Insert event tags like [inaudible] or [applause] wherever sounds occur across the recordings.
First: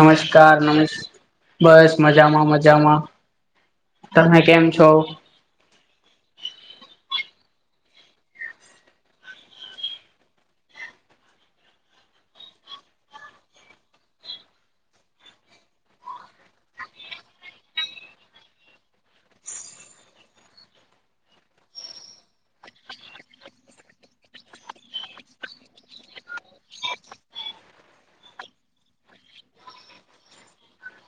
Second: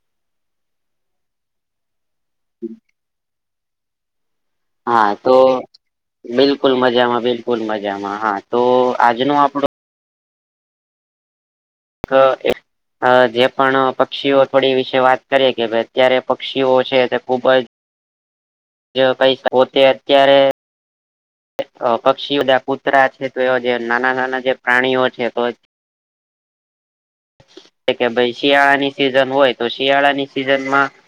નમસ્કાર નમસ્ બસ મજામાં મજામાં. તમે કેમ છો હા તો બિલકુલ મજામાં બિલકુલ મજામાં હા તો આજનો આપડો એ [inaudible] અ જે પણ પક્ષીઓ થોડી વિશે વાત કરીએ કે ભ અત્યારે પક્ષીઓ છે તે ખુબ જ જો પૈ પોતે અત્યારે પક્ષી બધા કૂતરા છે તો એ જે નાના નાના જે પ્રાણીઓ છે તો કે ભાઈ શિયાળાની સિઝન હોય તો શિયાળાની સિઝનમાં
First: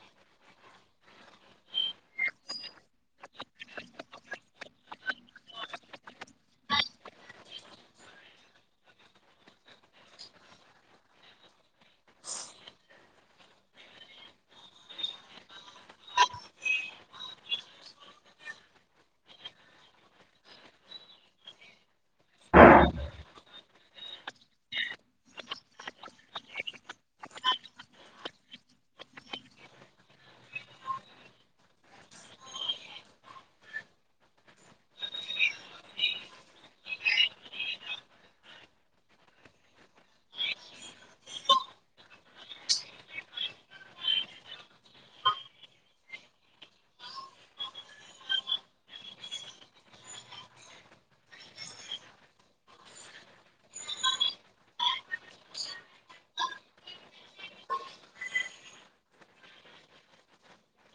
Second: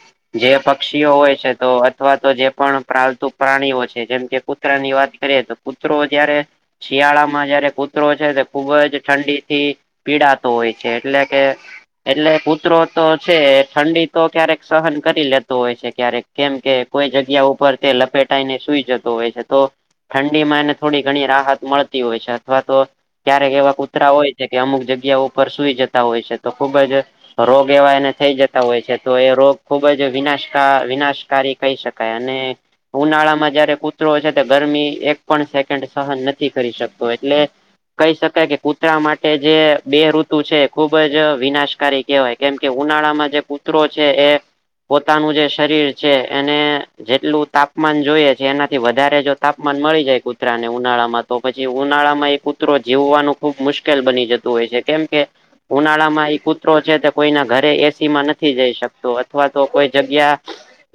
જે પક્ષીઓ હોય છે તો અથવા તો જે પણ પાાલતુ પ્રાણીઓ છે જેમ કે કુતરા ની વાત કરીએ તો કુતરો જયારે શિયાળા માં જયારે કૂતરો છે ખુબ જ ઠંડી થી પીડાતો હોય છે એટલે કે એટલે કુતરો તો છે ઠંડી તો ક્યારેક સહન કરી લેતો હોય છે ક્યારેક કેમ કે કોઈ જગ્યા ઉપર તે લપેટાઈને સુઈ જતો હોય છે તો ઠંડી માં એને થોડી ઘણી રાહત મળતી હોય છે અથવા તો ક્યારેક એવા કૂતરા હોય છે કે અમુક જગ્યા ઉપર સુઈ જતા હોય છે તો ખુબ જ રોગ એવા એને થઈ જતા હોય છે તો એ રોગ ખુબ જ વિનાશ વિનાશકારી કહી શક કય અને ઉનાળા માં જયારે કૂતરો છે, ગરમી એક પણ સેકન્ડ સહન નથી કરી શકતો એટલે કહી શકાય કે કૂતરા માટે જે બે ઋ તું છે ખુબ જ વિનાશકારી કહેવાય કેમ કે ઉનાળામાં જે કૂતરો છે એ પોતાનું જે શરીર છે એને જેટલું તાપમાન જોઈએ છે એનાથી વધારે જો તાપમાન મળી જાય કુતરા ને ઉનાળામાં તો પછી ઉનાળામાં એક કૂતરો જીવવાનું ખુબ મુશ્કેલ બની જતું હોય છે કેમ કે ઉનાળામાં એ કૂતરો છે તે કોઈના ઘરે એસી માં નથી જઈ શકતો અથવા તો કોઈ જગ્યા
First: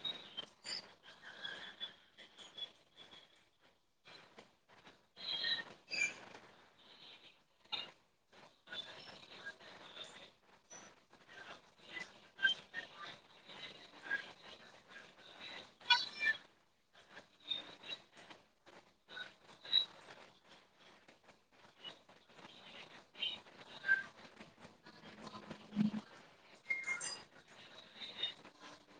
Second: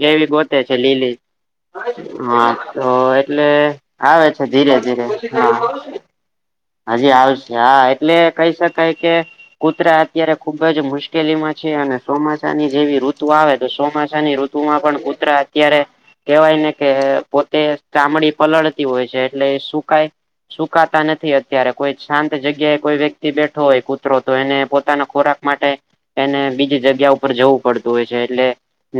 એવી ગોતે છે લીલી. હા તો એટલે આવે છે ધીરે ધીરે હા હજી આવશે હા એટલે કહી શકાય કે કૂતરા અત્યારે ખુબ જ મુશ્કેલીમાં છે અને ચોમાસા ની જેવી ઋતુ આવે તો ચોમાસાની ઋ તું માં પણ કુતરા અત્યારે કેવાય ને કે પોતે ચામડી પલળતી હોય છે એટલે સુકાય સુકાતા નથી અત્યારે કોઈ શાંત જગ્યાએ કોઈ વ્યક્તિ બે ઠો હોય કુતરો તો એને પોતાના ખોરાક માટે એને બીજી જગ્યા ઉપર જવું પડતું હોય છે એટલે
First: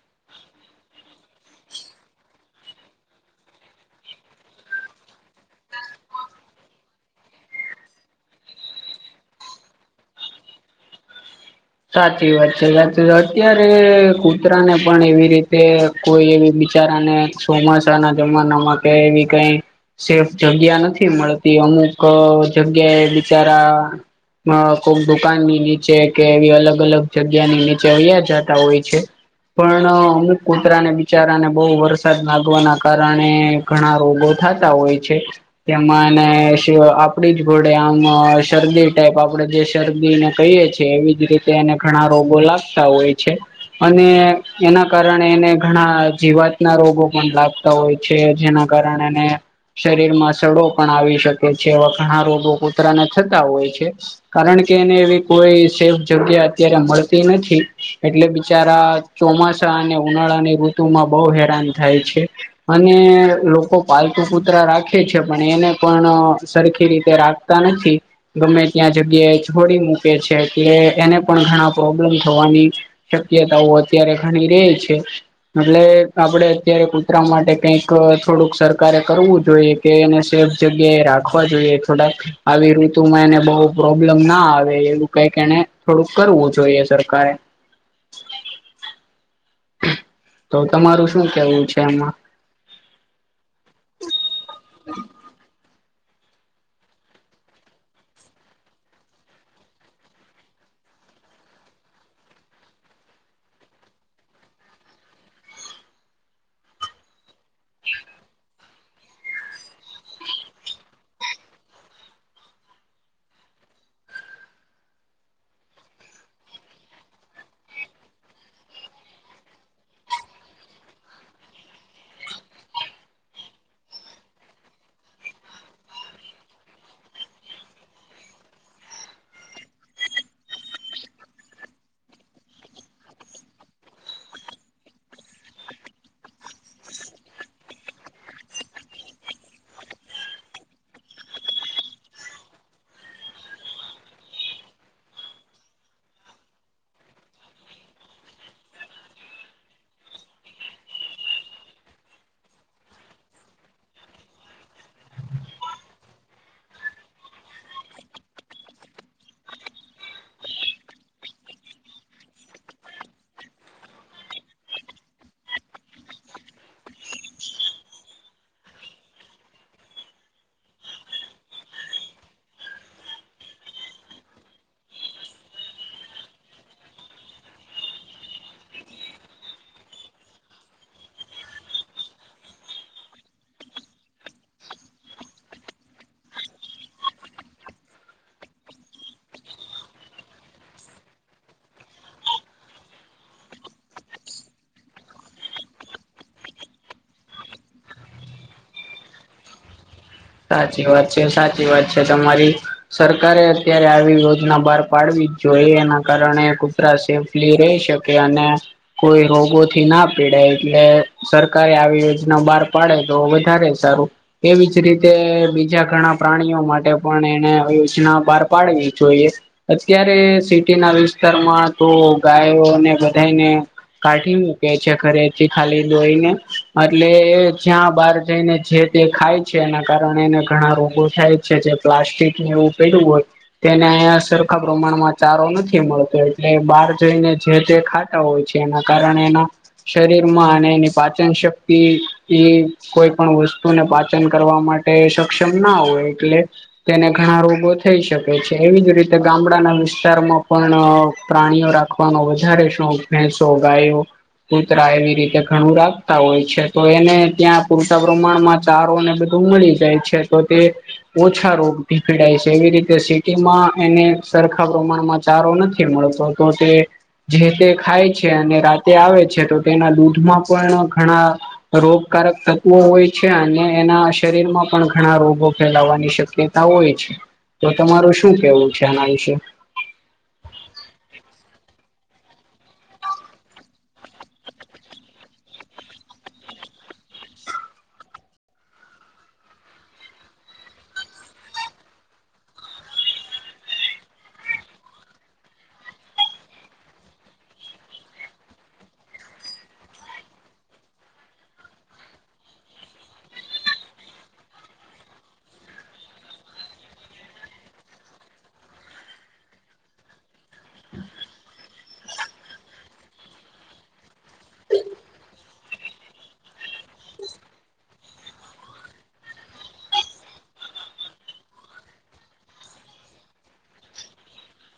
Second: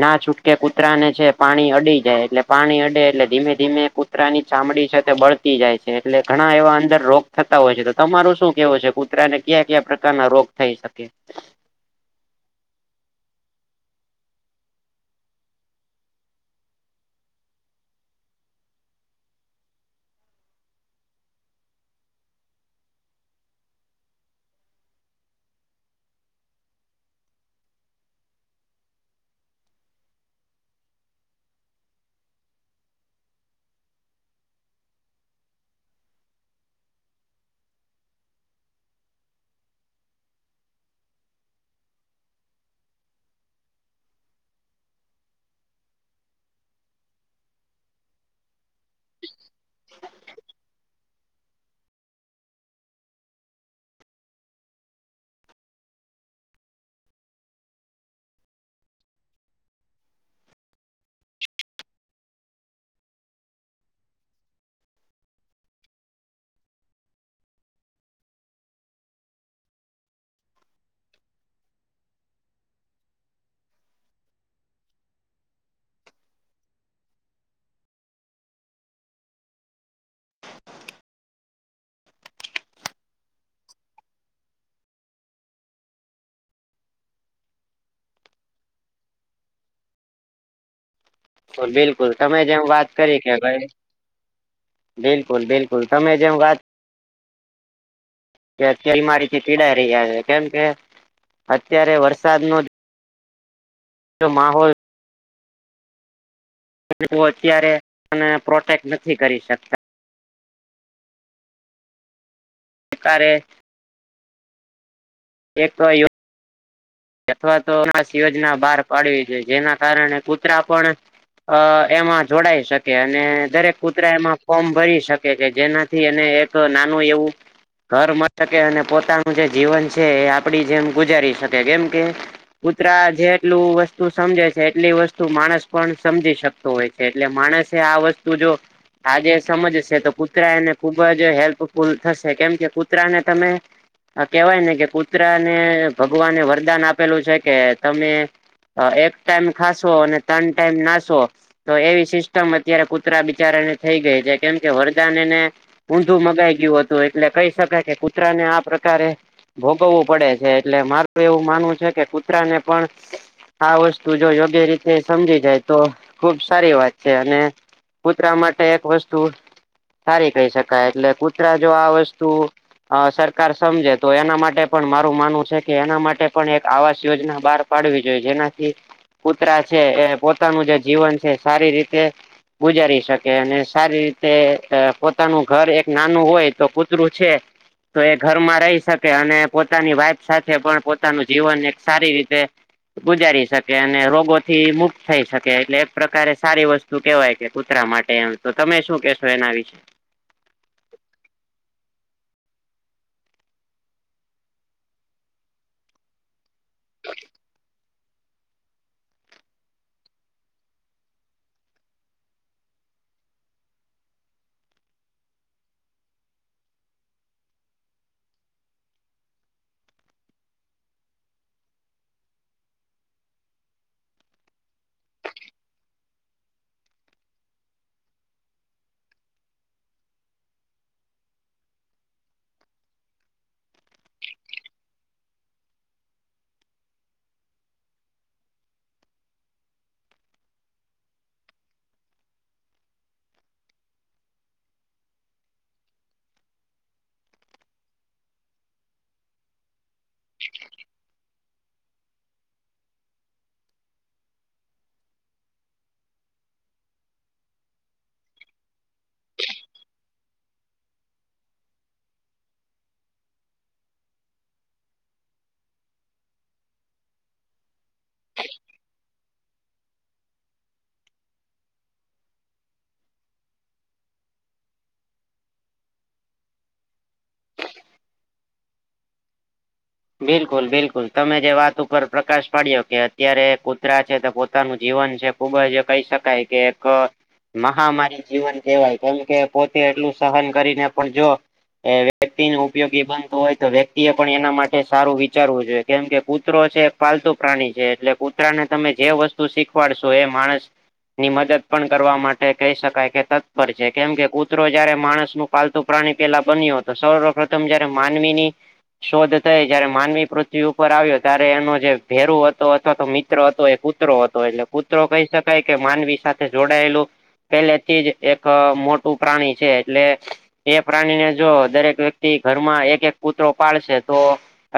ના છૂટકે કૂતરા ને છે પાણી અડી જાય એટલે પાણી અડે એટલે ધીમે ધીમે કૂતરા ની ચામડી છે તે બળતી જાય છે એટલે ઘણા એવા અંદર રોગ થતા હોય છે તો તમારું શું કેહેવું છે કૂ કતરાને ક્યાં ક્યાં પ્રકારના રોગ થઈ શકે? - સાચી વાત છે સાચી અત્યારે કૂતરાને પણ એવી રીતે કોઈ એવી બિચારાને ચોમાસા ના જમાનામાં કે એવી કઈ સેફ જગ્યા નથી મળતી અમુક જગ્યાએ બિચારા કોક દુકાન ની નીચે કે એવી અલગ અલગ જગ્યા ની નીચે અયા જતા હોય છે. - પણ અમુક કૂતરાને બિચારાને બહુ વરસાદ લાગવાના કારણે ઘણા રોગો થતા હોય છે. - તેમાંને આપડી જ ઘોડે આમ શરદી ટાઈપ આપડે જે શરદીને કહીએ છે. - એવી જ રીતે એને ઘણા રોગો લાગતા હોય છે. - અને એના કારણે એને ઘણા જીવાત ના રોગો પણ લાગ હોય છે જેના કારણેને શરીર માં સડો પણ આવી શકે છે વખણા રોગો કૂતરાને થતા હોય છે. - કારણ કે એને એવી કોઈ સે જગ્યા અત્યારે મળતી નથી એટલે બિચારા ચોમાસા અને ઉનાળા ની ર માં બહુ હેરાન થાય છે. - અને લોકો પાલતુ કુતરા રાખે છે પણ એને પણ સરખી રીતે રાખ નથી ગમે ત્યાં જગ્યાએ છોડી મૂકે છે એટલે એને પણ ઘણા પ્રોબ્લેમ થવાની શક્યતાઓ અત્યારે ઘણી રે છે. - એટલે આપડે અત્યારે કુતરા માટે કઈક થોડુંક સરકારે કરવું જોઈએ. - કે એને સેફ જગ્યા એ રાખવા જોઈએ થોડાક આવી ઋતુમાં એને બહ પ્રોબ્લેમ ના આવે એવું કઈક એને થોડુંક કરવું જોઈએ સરકારે. - તો તમારું શું કેવું છે બિલકુલ એમાં તમે જેમ વાત કરિ કે ભાઈ બિલકુલ બિલકુલ તમે જેમ વાત તેલમાંરીથી પીડાઈ રહ્યા છે કેમ કે અત્યારે વરસાદ નોજ જો માહોલ અત્યારે મ પ્રોટેક્ટ નથી કરી શકતા અરે એક તો અથવા તો અસ યોજના બહાર પાડવી જો જેના કારણે કૂતરા પણ અ એમાં જોડાઈ શકે અને દરેક કૂતરા એમાં ફોર્મ ભરી શકે છે જેના થિ અને એક નાનું એવું ઘર મળ શકે અને પોતાનું જે જીવન છે એ આપડી જેમ ગુજારી શકે કેમ કે કૂતરા જેટલું વસ્તુ સમજે છે એટલી વસ્તુ માણસ પણ સમજી શકે હોય છે એટલે માણસે આ વસ્તુ જો આજે સમજશે તો કૂતરા એને ખુબ જ હેલ્પફુલ થશે કેમ કે કૂતરાને તમે આ કેહેવાય ને કે કૂતરા ને ભગવાને વરદાન આપેલું છે કે તમે એક ટાઈમ ખાાસો અને ત્રણ ટાઈમ નાશો તો એવી સિસ્ટમ અત્યારે કુતરા બિચારાને થઈ ગઈ છે કેમ કે વરદાનેને ઊંધું મગાઈ ગયું હતું એટલે કહી શકાય કે કૂતરા ને આ પ્રકારે ભોગવવું પડે છે એટલે મારું એવું માનવું છે કે કૂતરાને પણ આ વસ્તુ જો યોગ્ય રીત સમજી જાય તો ખુબ સારી વાત છે અને કૂતરા માટે એક વસ્તુ સારી કહી શકાય એટલે કૂતરા જો આ વસ્તુ અ સરકાર સમજે તો એના માટે પણ મારું માનવું છે કે એના માટે પણ એક આવાસ યોજના બહાર પાડવી જોઈએ જેનાથી કુતરા છે એ પોતાનું જે જીવન છે સારી રીતે ગુજારી શકે અને સારી રીતે પોતાનું ઘર એક નાનું હોય તો કૂતરું છે. તો એ ઘરમાં રહી શકે અને પોતાની વાઈફ સાથે પણ પોતાનું જીવન એક સારી રીતે ગુજારી શકે અને રોગો થી મુક્ત થઈ શકે એટલે એક પ્રકારે સારી વસ્તુ કેવાય કે કૂતરા માટે એમ તો તમે શું કેહેશો એના વિશે સાચી વાત છે સાચી વાત છે તમારી સરકારે અત્યારે આવી યોજના બહાર પાડવી જ જોઈએ એના કારણે કુતરા સેફલી રહી શકે અને કોઈ રોગોથી ના પીડાય એટલે સરકારે આવી યોજના બહાર પાડે તો વધારે સારું એવીજ રીતે બીજા ઘણા પ્રાણીઓ માટે પણ એને યોજના બહાર પાડવી જોઈએ. અત્યારે સિટીના વિસ્તારમાં તો ગાયોને બધાયને કાઠી મૂકે છે ધરેથી ખાલી લોહીને અટલે જ્યાં બહાર જઈને જે તે ખાય છે એના કારણે એને ઘણા રોગો થાય છે જે પ્લાસ્ટિકને એવું પેયડુ હોય તેને સરખા પ્રમાણમાં ચારો નથી મળતો એટલે બહાર જઈને જે તે ખા તા હોય છે એના કારણે એના શરીરમાં અને એની પાચન શક્તિ એ કોઈ પણ વસ્તુને પાચન કરવા માટે સક્ષમ ના હોય એટલે તેને ઘણા રોગો થઈ શકે છે એવી જ રીતે ગામડાના વિસ્તારમાં પણ પ્રાણીઓ રાખ વાનો વધારે શોખ ભેંસો ગાયો કૂતરા એવી રીતે ઘણું રાખતા હોય છે તો એને ત્યાં પૂરતા પ્રમાણમાં ચારોને બધું મળી જાય છે તો તે ઓછા રોગથી પીડાય છે એવી રીતે સિટીમાં એને સરખા પ્રમાણમાં ચારો નથી મળતો. તો તે જે તે ખાય છે અને રાતે આવે છે તો તેના દૂધમાં પણ ઘણા રોગકારક તત્વો હોય છે અને એના શરીર માં પણ ઘણા રોગો ફેલાવાની શક્યતા હોય છે તો તમારું શું કેવું છે આના વિશે? બિલકુલ, બિલકુલ તમે જે વાત ઉપર પ્રકાશ પાડ્યો કે અત્યારે કુતરા છે તો પોતાનું જીવન છે ખૂબ જ કહી શકાય કે એક અ મહામારી જીવન કેહેવાય કેમકે પોતે એટલું સહન કરીને પણ જો એ વ્યક્તિને ઉપયોગી બનતો હોય તો વ્યક્તિ એ પણ એના મા ટે સારું વિચારવું જોઈએ કેમ કે કૂતરો છે એક પાલતુ પ્રાણી છે એટલે કૂતરા ને તમે જે વસ્ તું શીખવાડસો એ માણસ ની મદદ પણ કરવા માટે કહી શકાય કે તત્પર છે કેમ કે કૂતરો જારે માણસનું પાલતું પ્રાણી પેલા બન્યો હતો સર્વ પ્રથમ જયારે માનવીની શોધ થઈ જયારે માનવી પૃથ્વી ઉપર આવ્યો ત્યારે એનો જે ભેરુ હતો અથવા તો મિત્ર હતો એ કુતરો હતો એટલે કૂતરો કહી શકાય કે માનવી સાથે જોડાયેલો પેલેથી જ એક અ મોટું પ્રાણી છે એટલે એ પ્રાણીને જો દરેક વ્યક્તિ ઘરમાં એક એક કૂતરો પાળશે તો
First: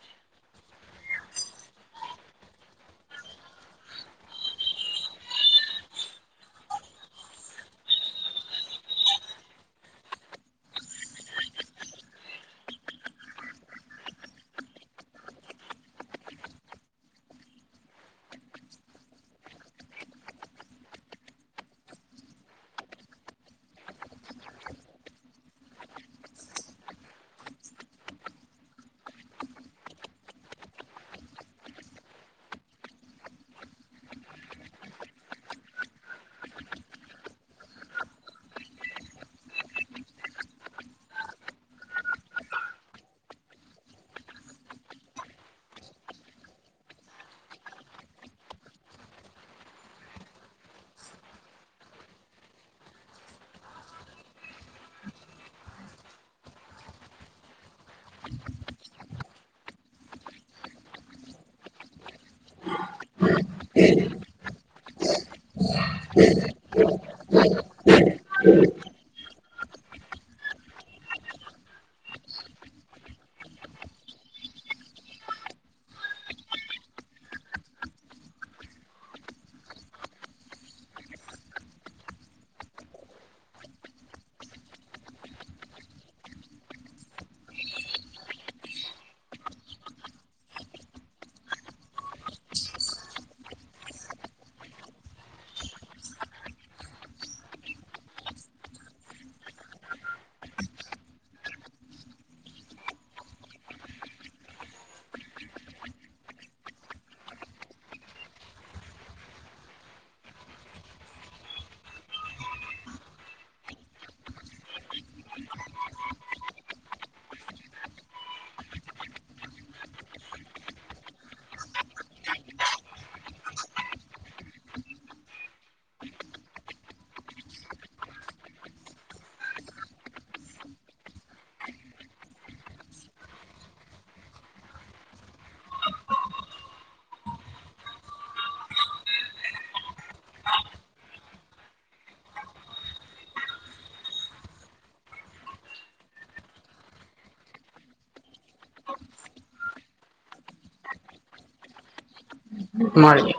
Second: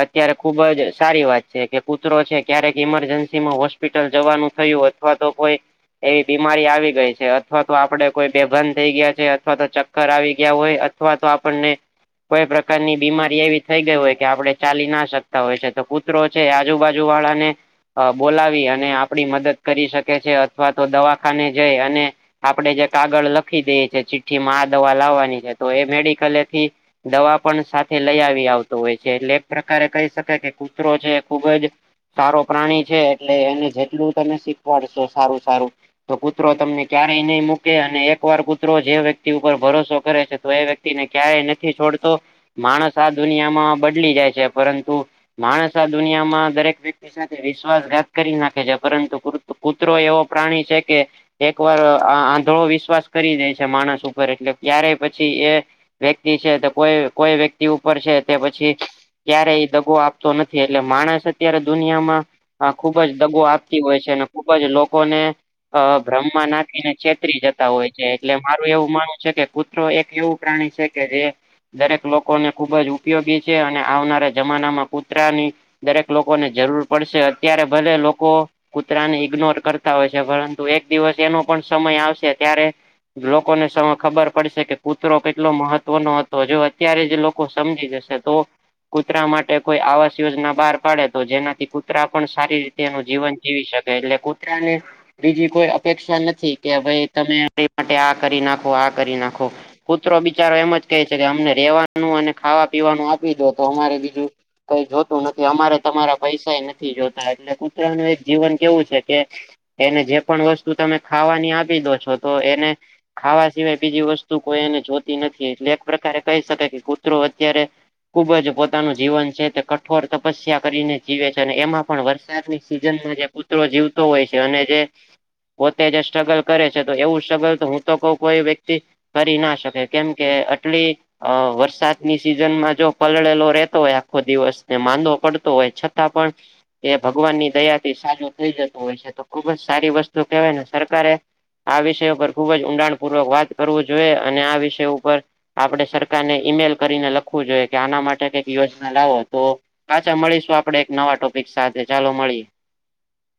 અત્યારે ખુબ જ સારી વાત છે કે કૂતરો છે ક્યારેક ઈમરજન્સીમાં હોસ્પિટલ જવાનું થયું હોત અથવા તો કોઈ એવી બીમારી આવી ગઈ છે અથવા તો આપડે કોઈ બેભાન થઈ ગયા છે અથવા તો ચક કર આવી ગયા હોય અથવા તો આપણને કોઈ પ્રકારની બીમારી એવી થઈ ગઈ હોય કે આપડે ચાલી ના શકતા હોય છે તો કુતરો છે આજુબાજુ વાળાને અ બોલાવી અને આપડી મદદ કરી શકે છે અથવા તો દવાખાને જઈ અને આપડે જે કાગળ લખી દઈએ છે ચિઠ્ઠીમાં આ દવા લાવવાની છે તો એ મેડિકલેથી દવા પણ સાથે લઈ આવી આવતો હોય છે, એટલે એક પ્રકારે કહી શકાય કે કૂતરો છે એ ખુબ જ સારો પ્રાણી છે એટલે એને જેટલું તમે શીખવાડશો સારું સારું તો કુતરો તમને ક્યારેય નહીં મૂકે અને એક વાર કુતરો જે વ્યક્તિ ઉપર ભરોસો કરે છે તો એ વ્યક્ તીને ક્યારેય નથી છોડતો માણસ આ દુનિયામાં બદલી જાય છે, પરંતુ માણસ આ દુનિયામાં દરેક વ્યક્તિ સાથે વિશ્વાસઘાત કરી નાખે છે પરંતુ કૂટ કૂતરો એવો પ્રાણી છે કે એક વાર અ આંધળો વિશ્વાસ કરી દે છે માણસ ઉપર એટલે ક્યારેય પછી એ વ્યક્તિ છે તે કોઈ કોઈ વ્યક્તિ ઉપર છે તે પછી ક્યારેય દગો આપતો નથી એટલે માણસ અત્યારે દુનિયામાં અ ખુબ જ દગો આપતી હોય છે અને ખુબ જ લોકોને અ બ્રહ્મા નાખીને છેતરી જતા હોય છે એટલે મારું એવું માનવું છે કે કુ તરો એક એવું પ્રાણી છે કે જે દરેક લોકો ને ખુબજ ઉપયોગી છે અને આવનારા જમાનામાં કુતરાની દરેક લોકોને જરૂર પડશે અત્યારે ભલે લોકો કૂતરાને ઈગ્નોર કરતા હોય છે પરંતુ એક દિવસ એનો પણ સમય આવશે ત્યારે લોકોને સમ ખબર પડશે કે કૂતરો કેટલો મહત્વ નો હતો જો અત્યારે જ લોકો સમજી જશે તો કૂતરા માટે કોઈ આવાસ યોજના બહાર પાડે તો જેનાથી કૂતરા પણ સારી રીતે એનું જીવન જીવી શકે એટલે કૂતરાને બીજી કોઈ અપેક્ષા નથી કે ભઈ તમે મારી માટે આ કરી નાખો, આ કરી નાખો કૂતરો બિચારો એમ જ કહે છે કે અમને રેવાનું અને ખાવા પીવાનું આપી દો તો અમારે બીજું કઈ જોતું નથી અમારે તમારા પૈસા એ નથી જોતા એટલે કુતરાનું એક જીવન કેવું છે કે એને જે પણ વસ્તુ તમે ખાવાની આપીદો છો તો એને ખાવા સિવાય બીજી વસ્તુ કોઈ એને જોતી નથી એટલે એક પ્રકારે કહી શકાય કે કૂતરો અત્યારે ખુબ જ પોતાનું જીવન છે તે કઠોર તપસ્યા કરીને જીવે છે અને એમાં પણ વરસાદની સિઝનમાં જે કુ તરો જીવતો હોય છે અને જે પોતે જે સ્ટ્રગલ કરે છે તો એવું સ્ટ્રગલ તો હું તો કઉ કોઈ વ્યક્તિ કરી ના શકે કેમકે અટલી વરસાદની સિઝનમાં જો પલળેલો રેહેતો હોય આખો દિવસ ને માંદો પડતો હોય છતાં પણ એ ભગવાનની દયાથી સાજો થઈ જતો હોય છે તો ખુબ જ સારી વસ્તુ કેહેવાય ને સરકારે આ વિષય ઉપર ખુબ જ ઊંડાણપૂર્વક વાત કરવું જોઈએ અને આ વિષય ઉપર આપડે સરકારને ઈમેલ કરીને લખવું જોઈએ. કે આના માટે કંઈક યોજના લાવોતો પાછા મળીશું આપડે એક નવા ટોપિક સાથે ચાલો મળીએ, મળે.